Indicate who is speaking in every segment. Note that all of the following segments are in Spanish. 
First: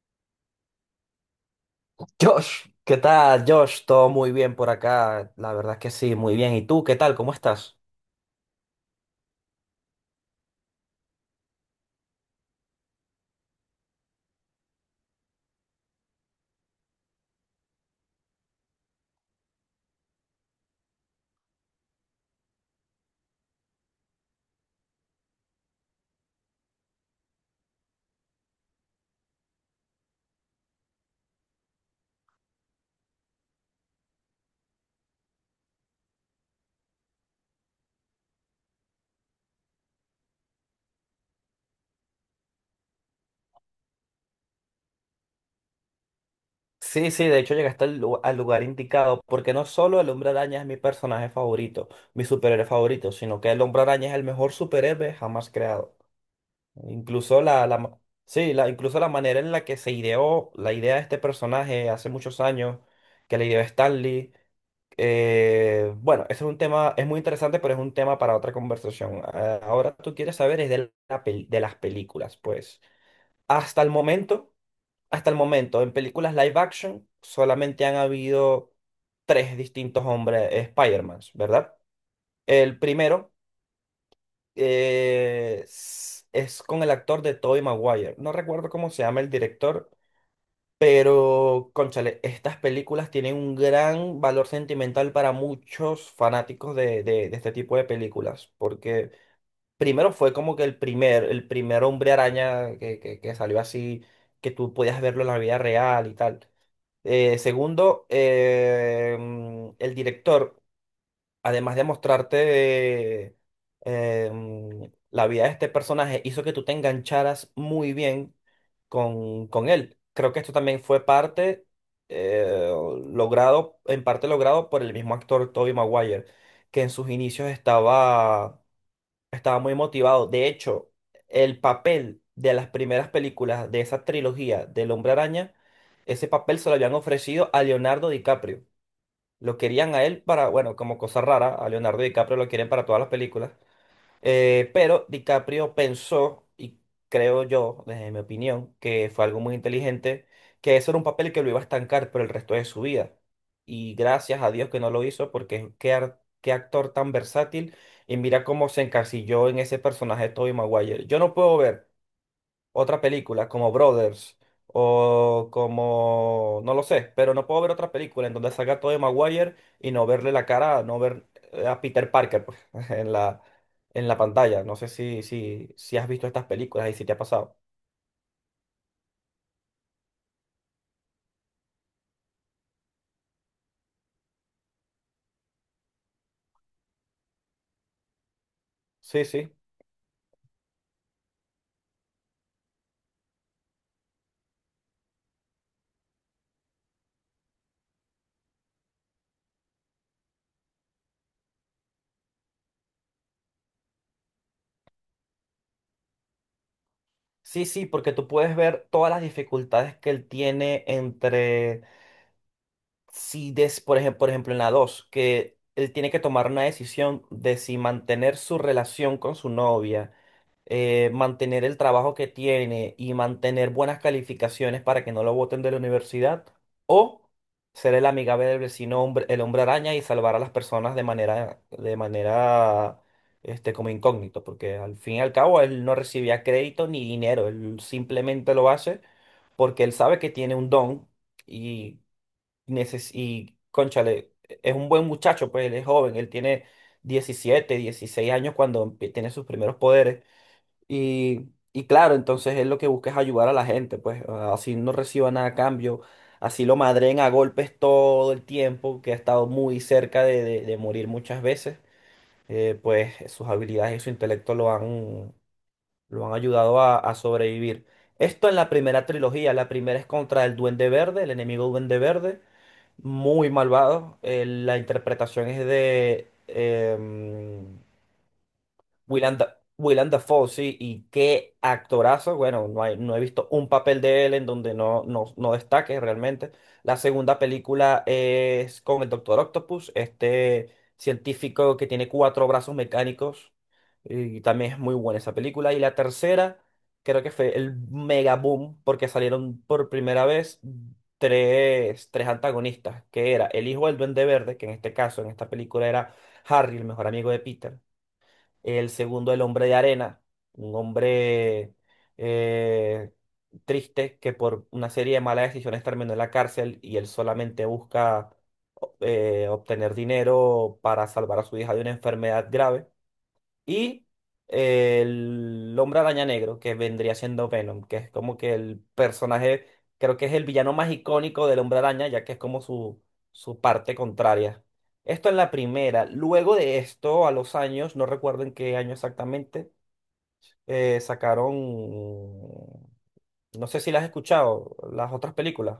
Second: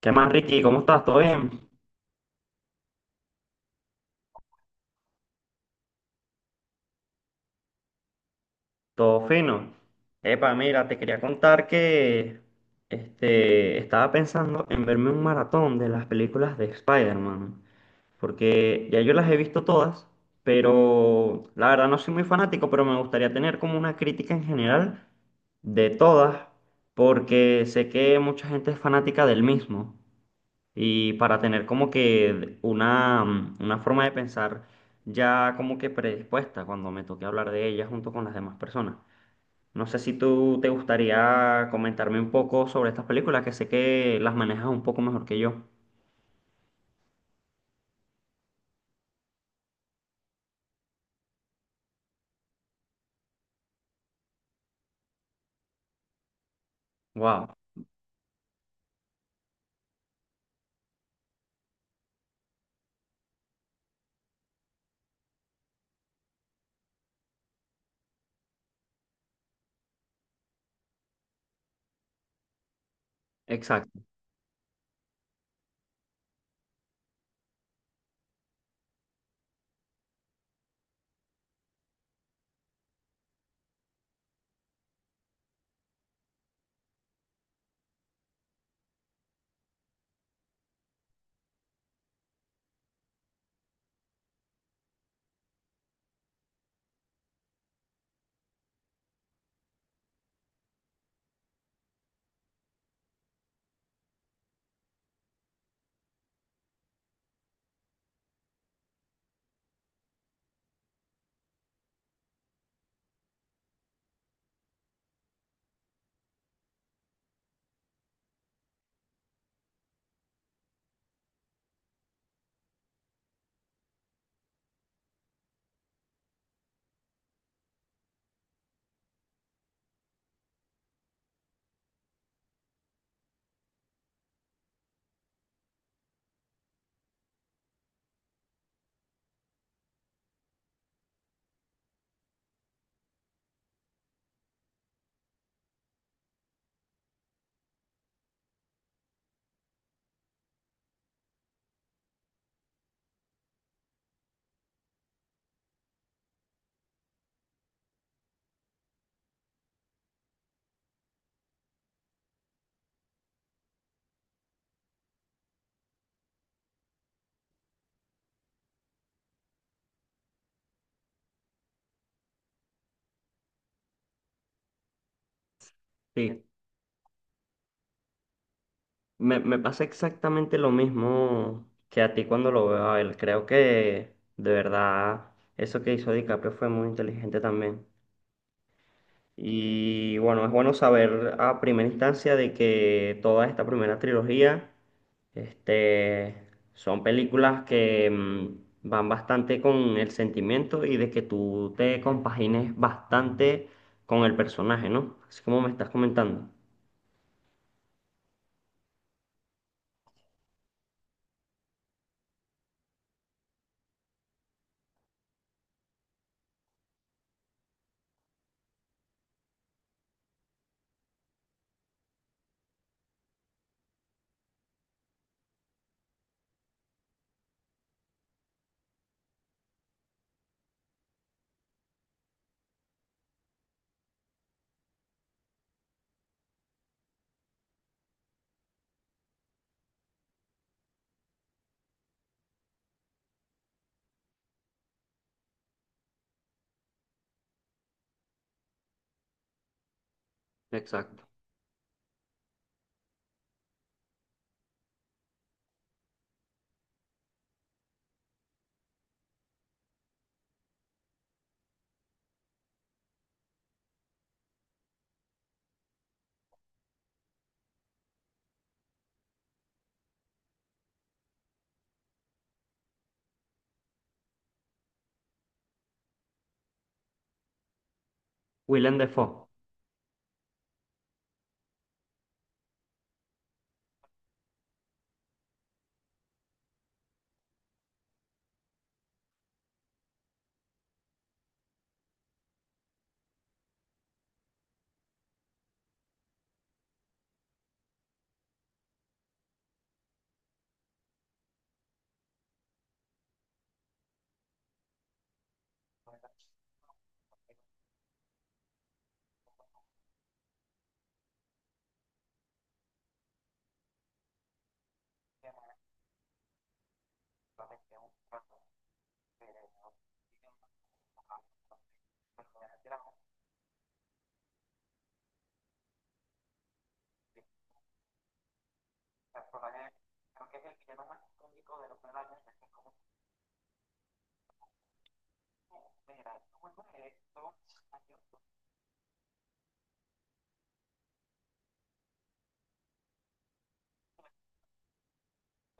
Speaker 1: ¿Qué más, Ricky? ¿Cómo estás? ¿Todo bien?
Speaker 2: Josh, ¿qué tal, Josh? Todo muy bien por acá, la verdad es que sí, muy bien. ¿Y tú, qué tal? ¿Cómo estás?
Speaker 1: ¿Todo fino? Epa, mira, te quería contar que estaba pensando en verme un maratón de las películas de Spider-Man, porque ya yo las he visto todas, pero la verdad no soy muy fanático, pero me gustaría tener como una crítica en general de todas, porque sé que mucha gente es fanática del mismo. Y para tener como que una, una forma de pensar ya como que predispuesta cuando me toque hablar de ella junto con las demás personas. No sé si tú te gustaría comentarme un poco sobre estas películas, que sé que las manejas un poco mejor que yo.
Speaker 2: Sí, sí, de hecho llegaste al lugar indicado, porque no solo el Hombre Araña es mi personaje favorito, mi superhéroe favorito, sino que el Hombre Araña es el mejor superhéroe jamás creado. Incluso
Speaker 1: Wow,
Speaker 2: la, la, ma- incluso la manera en la que se ideó la idea de este personaje hace muchos años, que la ideó Stanley. Bueno, Ese es un tema, es muy interesante, pero es un tema para otra conversación. Ahora tú quieres saber es de las películas, pues. Hasta el
Speaker 1: exacto,
Speaker 2: momento, hasta el momento, en películas live action solamente han habido tres distintos hombres Spider-Man, ¿verdad? El primero es con el actor de Tobey Maguire. No recuerdo cómo se llama el director, pero, cónchale, estas películas tienen un gran valor sentimental para muchos fanáticos de este tipo de películas, porque primero fue como que el primer hombre araña que salió así, que tú podías verlo en la vida real y tal. Segundo, el director además de mostrarte la vida de este personaje, hizo que tú te engancharas muy bien con él. Creo que esto también fue parte eh, logrado, en parte logrado por el mismo actor Tobey Maguire, que en sus inicios estaba, estaba muy motivado. De hecho, el papel de las primeras películas de esa trilogía del Hombre Araña, ese papel se lo habían ofrecido a Leonardo DiCaprio. Lo querían a él para, bueno, como cosa rara, a Leonardo DiCaprio lo quieren para todas las películas. Pero DiCaprio pensó, y creo yo, desde mi opinión, que fue algo muy inteligente, que eso era un papel que lo iba a estancar por el resto de su vida. Y gracias a Dios que no lo hizo, porque qué actor tan versátil. Y mira cómo se encasilló en ese personaje de Tobey Maguire. Yo no puedo ver otra película como Brothers o como, no lo sé, pero no puedo ver otra película en donde salga Tobey Maguire y no verle la cara, no ver a Peter Parker pues, en la, en la pantalla. No sé si has visto
Speaker 1: sí.
Speaker 2: estas películas y si te ha pasado.
Speaker 1: Me pasa exactamente lo mismo que a ti cuando lo veo a él. Creo que de verdad eso que hizo DiCaprio fue muy inteligente también.
Speaker 2: Sí, sí.
Speaker 1: Y bueno, es bueno saber a primera instancia de que toda esta primera trilogía, este, son películas que van bastante con el sentimiento y de que tú te compagines bastante con el personaje, ¿no? Así como me estás comentando.
Speaker 2: Sí, sí, porque tú puedes ver todas las dificultades que él tiene entre, si des, por ejemplo en la 2 que él tiene que tomar una decisión de si mantener su relación con su novia, mantener el trabajo que tiene y mantener buenas calificaciones para que no lo voten de la universidad, o ser el amigable del vecino hombre, el hombre araña y salvar a las personas de manera, este, como incógnito, porque al fin y al cabo él no recibía crédito ni dinero, él simplemente lo hace porque él sabe que tiene un don y, neces y cónchale, es un buen muchacho, pues él es joven, él tiene 17 16 años cuando empie- tiene sus primeros poderes.
Speaker 1: Exacto.
Speaker 2: Y claro, entonces él lo que busca es ayudar a la gente, pues así no reciba nada a cambio, así lo madren a golpes todo el tiempo, que ha estado muy cerca de morir muchas veces, pues sus habilidades y su intelecto lo han ayudado a sobrevivir. Esto en la primera trilogía, la primera es contra el Duende Verde, el enemigo Duende Verde, muy malvado, la interpretación es de...
Speaker 1: Willem
Speaker 2: Willem,
Speaker 1: Dafoe.
Speaker 2: Willem Dafoe, sí, y qué actorazo. Bueno, no hay, no he visto un papel de él en donde no destaque realmente. La segunda película es con el Doctor Octopus, este científico que tiene cuatro brazos mecánicos, y también es muy buena esa película. Y la tercera, creo que fue el mega boom, porque salieron por primera vez tres antagonistas, que era el hijo del Duende Verde, que en este caso, en esta película era Harry, el mejor amigo de Peter el segundo, El hombre de arena, un hombre eh, triste que por una serie de malas decisiones terminó en la cárcel y él solamente busca obtener dinero para salvar a su hija de una enfermedad grave. Y el Hombre Araña Negro, que vendría siendo Venom, que es como que el personaje, creo que es el villano más icónico del Hombre Araña, ya que es como su parte contraria. Esto en la primera. Luego de esto, a los años, no recuerdo en qué año exactamente, sacaron, no sé si las has escuchado, las otras películas.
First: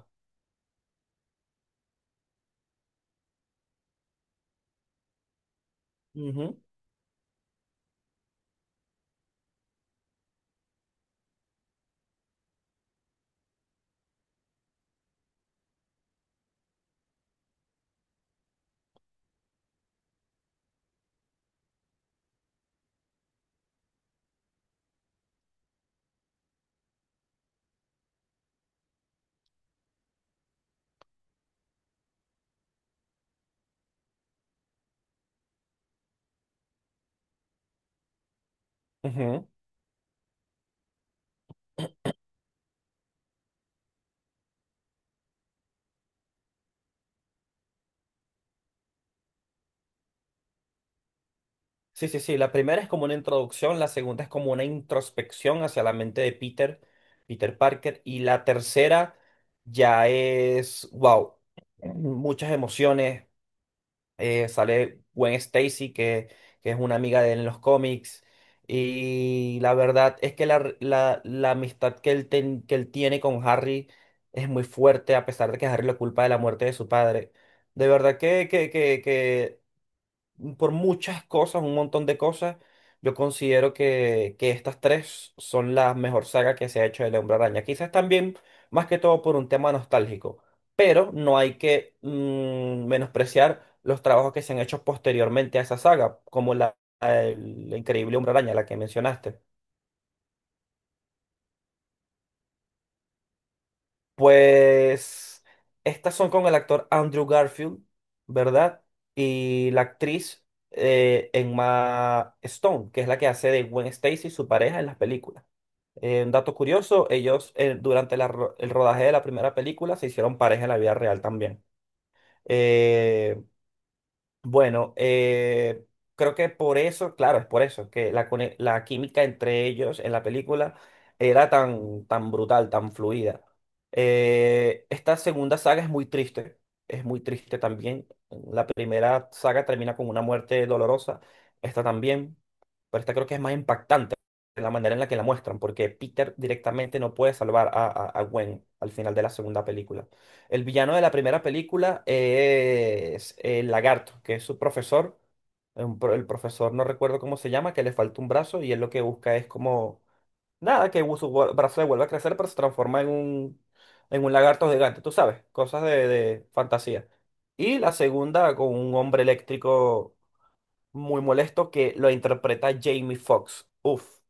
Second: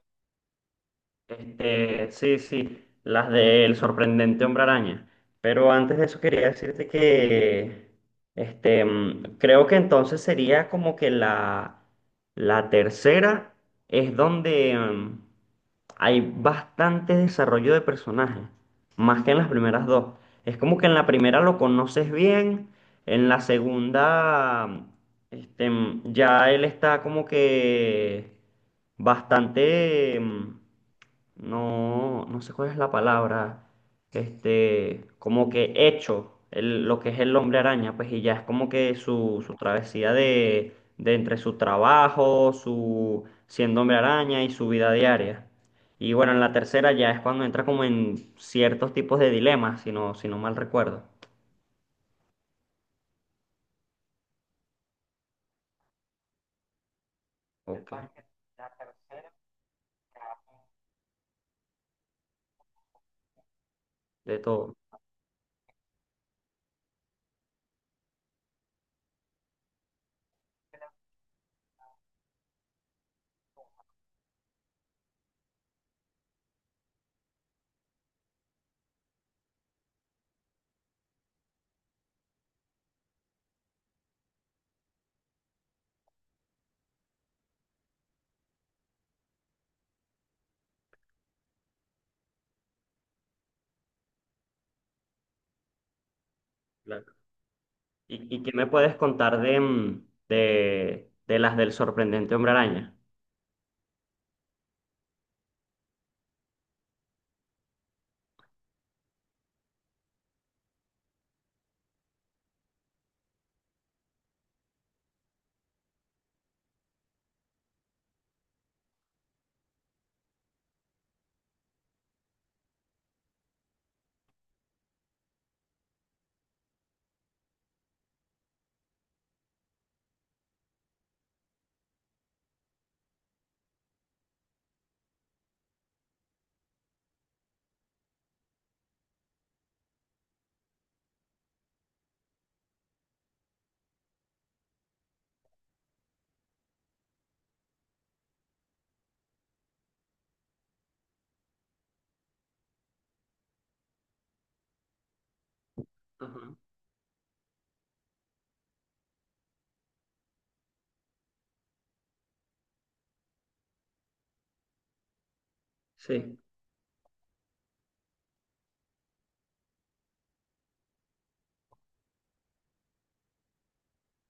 Speaker 1: Este, sí, sí, las del sorprendente hombre araña. Pero antes de eso quería
Speaker 2: Ujú,
Speaker 1: decirte que, creo que entonces sería como que la tercera es donde, hay bastante desarrollo de personaje, más que en las primeras dos. Es como que en la primera lo conoces bien, en la segunda, este, ya él está como que bastante, no sé cuál es la palabra, como que hecho lo que es el hombre araña, pues y ya es como que su,
Speaker 2: ujú.
Speaker 1: su travesía de entre su trabajo, su siendo hombre araña y su vida diaria. Y bueno, en la tercera ya es cuando entra como en ciertos tipos de dilemas, si no, si no mal recuerdo.
Speaker 2: Sí, sí, sí. La primera es como una introducción, la segunda es como una introspección hacia la mente de Peter
Speaker 1: Ok,
Speaker 2: Parker, y la tercera ya es, wow, muchas emociones.
Speaker 1: de todo.
Speaker 2: Sale Gwen Stacy, que es una amiga de él en los cómics, y la verdad es que la amistad que él, que él tiene con Harry es muy fuerte, a pesar de que Harry lo culpa de la muerte de su padre. De verdad que por muchas cosas, un montón de cosas. Yo considero que estas tres son la mejor saga que se ha hecho del Hombre Araña. Quizás también, más que todo, por un tema nostálgico. Pero no hay que menospreciar los trabajos que se han hecho posteriormente a esa saga, como la
Speaker 1: Claro.
Speaker 2: del Increíble Hombre
Speaker 1: Y qué
Speaker 2: Araña,
Speaker 1: me
Speaker 2: la que
Speaker 1: puedes contar
Speaker 2: mencionaste.
Speaker 1: de, de las del sorprendente hombre araña?
Speaker 2: Pues estas son con el actor Andrew Garfield, ¿verdad? Y la actriz Emma Stone, que es la que hace de Gwen Stacy, su pareja en las películas. Un dato curioso, ellos durante el rodaje de la primera película se hicieron pareja en la vida real también. Eh, bueno, eh, Creo que por eso, claro, es por eso, que la química entre ellos en la película era tan, tan brutal, tan fluida. Esta segunda saga es muy triste también. La primera saga termina con una muerte dolorosa, esta también, pero esta creo que es más impactante la manera en la que la muestran, porque Peter directamente no puede salvar a Gwen al final de la segunda película. El villano de la primera película es el lagarto, que es su profesor. El
Speaker 1: Ajá,
Speaker 2: profesor no recuerdo cómo se llama, que le falta un brazo y él lo que busca es como, nada, que su brazo le vuelva a crecer, pero se transforma en un lagarto gigante, tú sabes, cosas
Speaker 1: sí.
Speaker 2: de fantasía. Y la segunda con un hombre eléctrico muy molesto que lo interpreta Jamie Foxx. Uf,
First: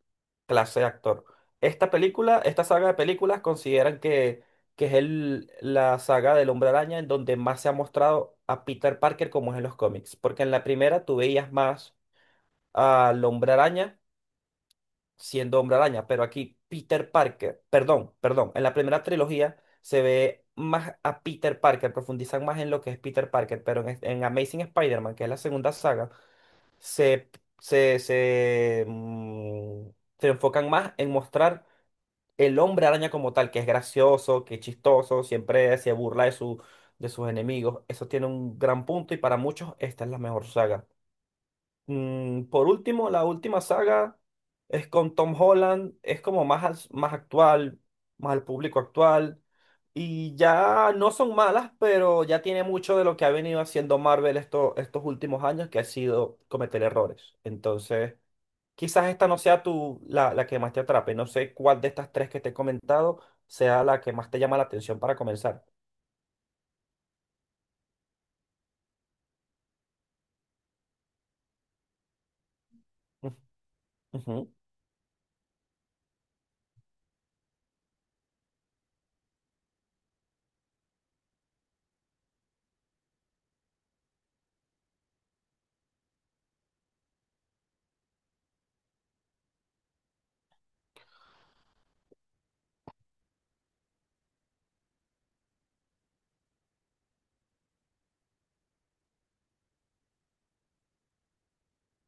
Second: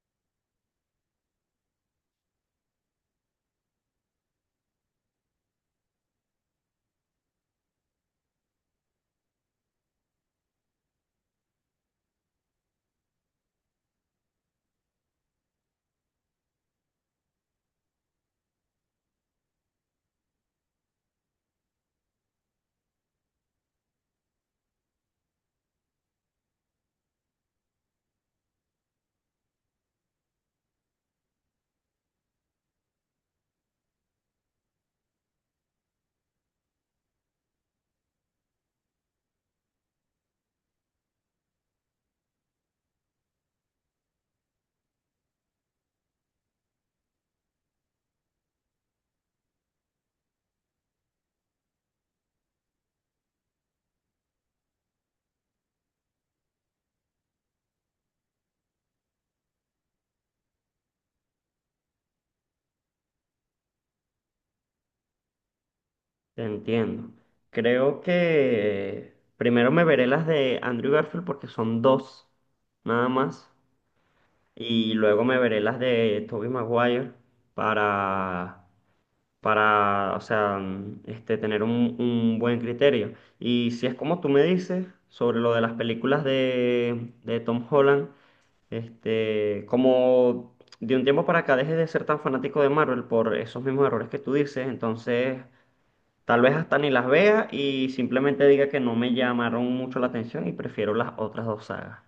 Speaker 2: clase de actor. Esta película, esta saga de películas consideran que es el, la saga del Hombre Araña en donde más se ha mostrado a Peter Parker como es en los cómics. Porque en la primera tú veías más al Hombre Araña siendo Hombre Araña, pero aquí Peter Parker, perdón, perdón, en la primera trilogía se ve más a Peter Parker, profundizan más en lo que es Peter Parker, pero en Amazing Spider-Man, que es la segunda saga, se, se, se, mm, se enfocan más en mostrar el hombre araña como tal, que es gracioso, que es chistoso, siempre se burla de, su, de sus enemigos. Eso tiene un gran punto y para muchos esta es la mejor saga. Por último, la última saga es con Tom Holland, es como más, más actual, más al público actual. Y ya no son malas, pero ya tiene mucho de lo que ha venido haciendo Marvel estos últimos años, que ha sido cometer errores. Entonces, quizás esta no sea la que más te atrape. No sé cuál de estas tres que te he comentado sea la que más te llama la atención para comenzar.
Speaker 1: Entiendo. Creo que primero me veré las de Andrew Garfield porque son dos, nada
Speaker 2: Ujú.
Speaker 1: más.
Speaker 2: Ujú.
Speaker 1: Y luego me veré las de Tobey Maguire para o sea, tener un buen criterio. Y si es como tú me dices sobre lo de las películas de Tom Holland, como de un tiempo para acá dejes de ser tan fanático de Marvel por esos mismos errores que tú dices, entonces tal vez hasta ni las vea y simplemente diga que no me llamaron mucho la atención y prefiero las otras dos sagas.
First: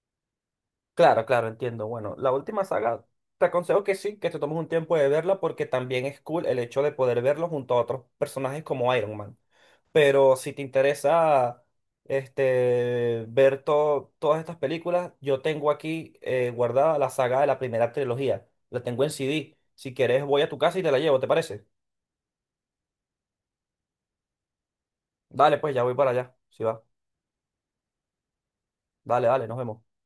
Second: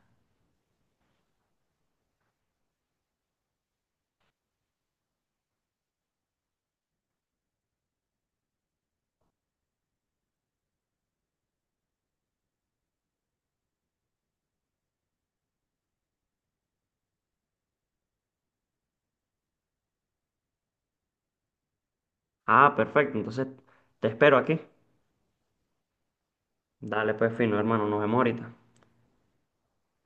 Speaker 2: Claro, claro, entiendo. Bueno, la última saga, te aconsejo que sí, que te tomes un tiempo de verla porque también es cool el hecho de poder verlo junto a otros personajes como Iron Man. Pero si te interesa este, ver todas estas películas, yo tengo aquí guardada la saga de la primera trilogía. La tengo en CD. Si quieres, voy a tu casa y te la llevo, ¿te parece?
Speaker 1: Ah, perfecto, entonces te espero aquí.
Speaker 2: Dale, pues ya voy para allá. Si va.
Speaker 1: Dale, pues fino, hermano, nos vemos ahorita.
Speaker 2: Dale, dale, nos vemos.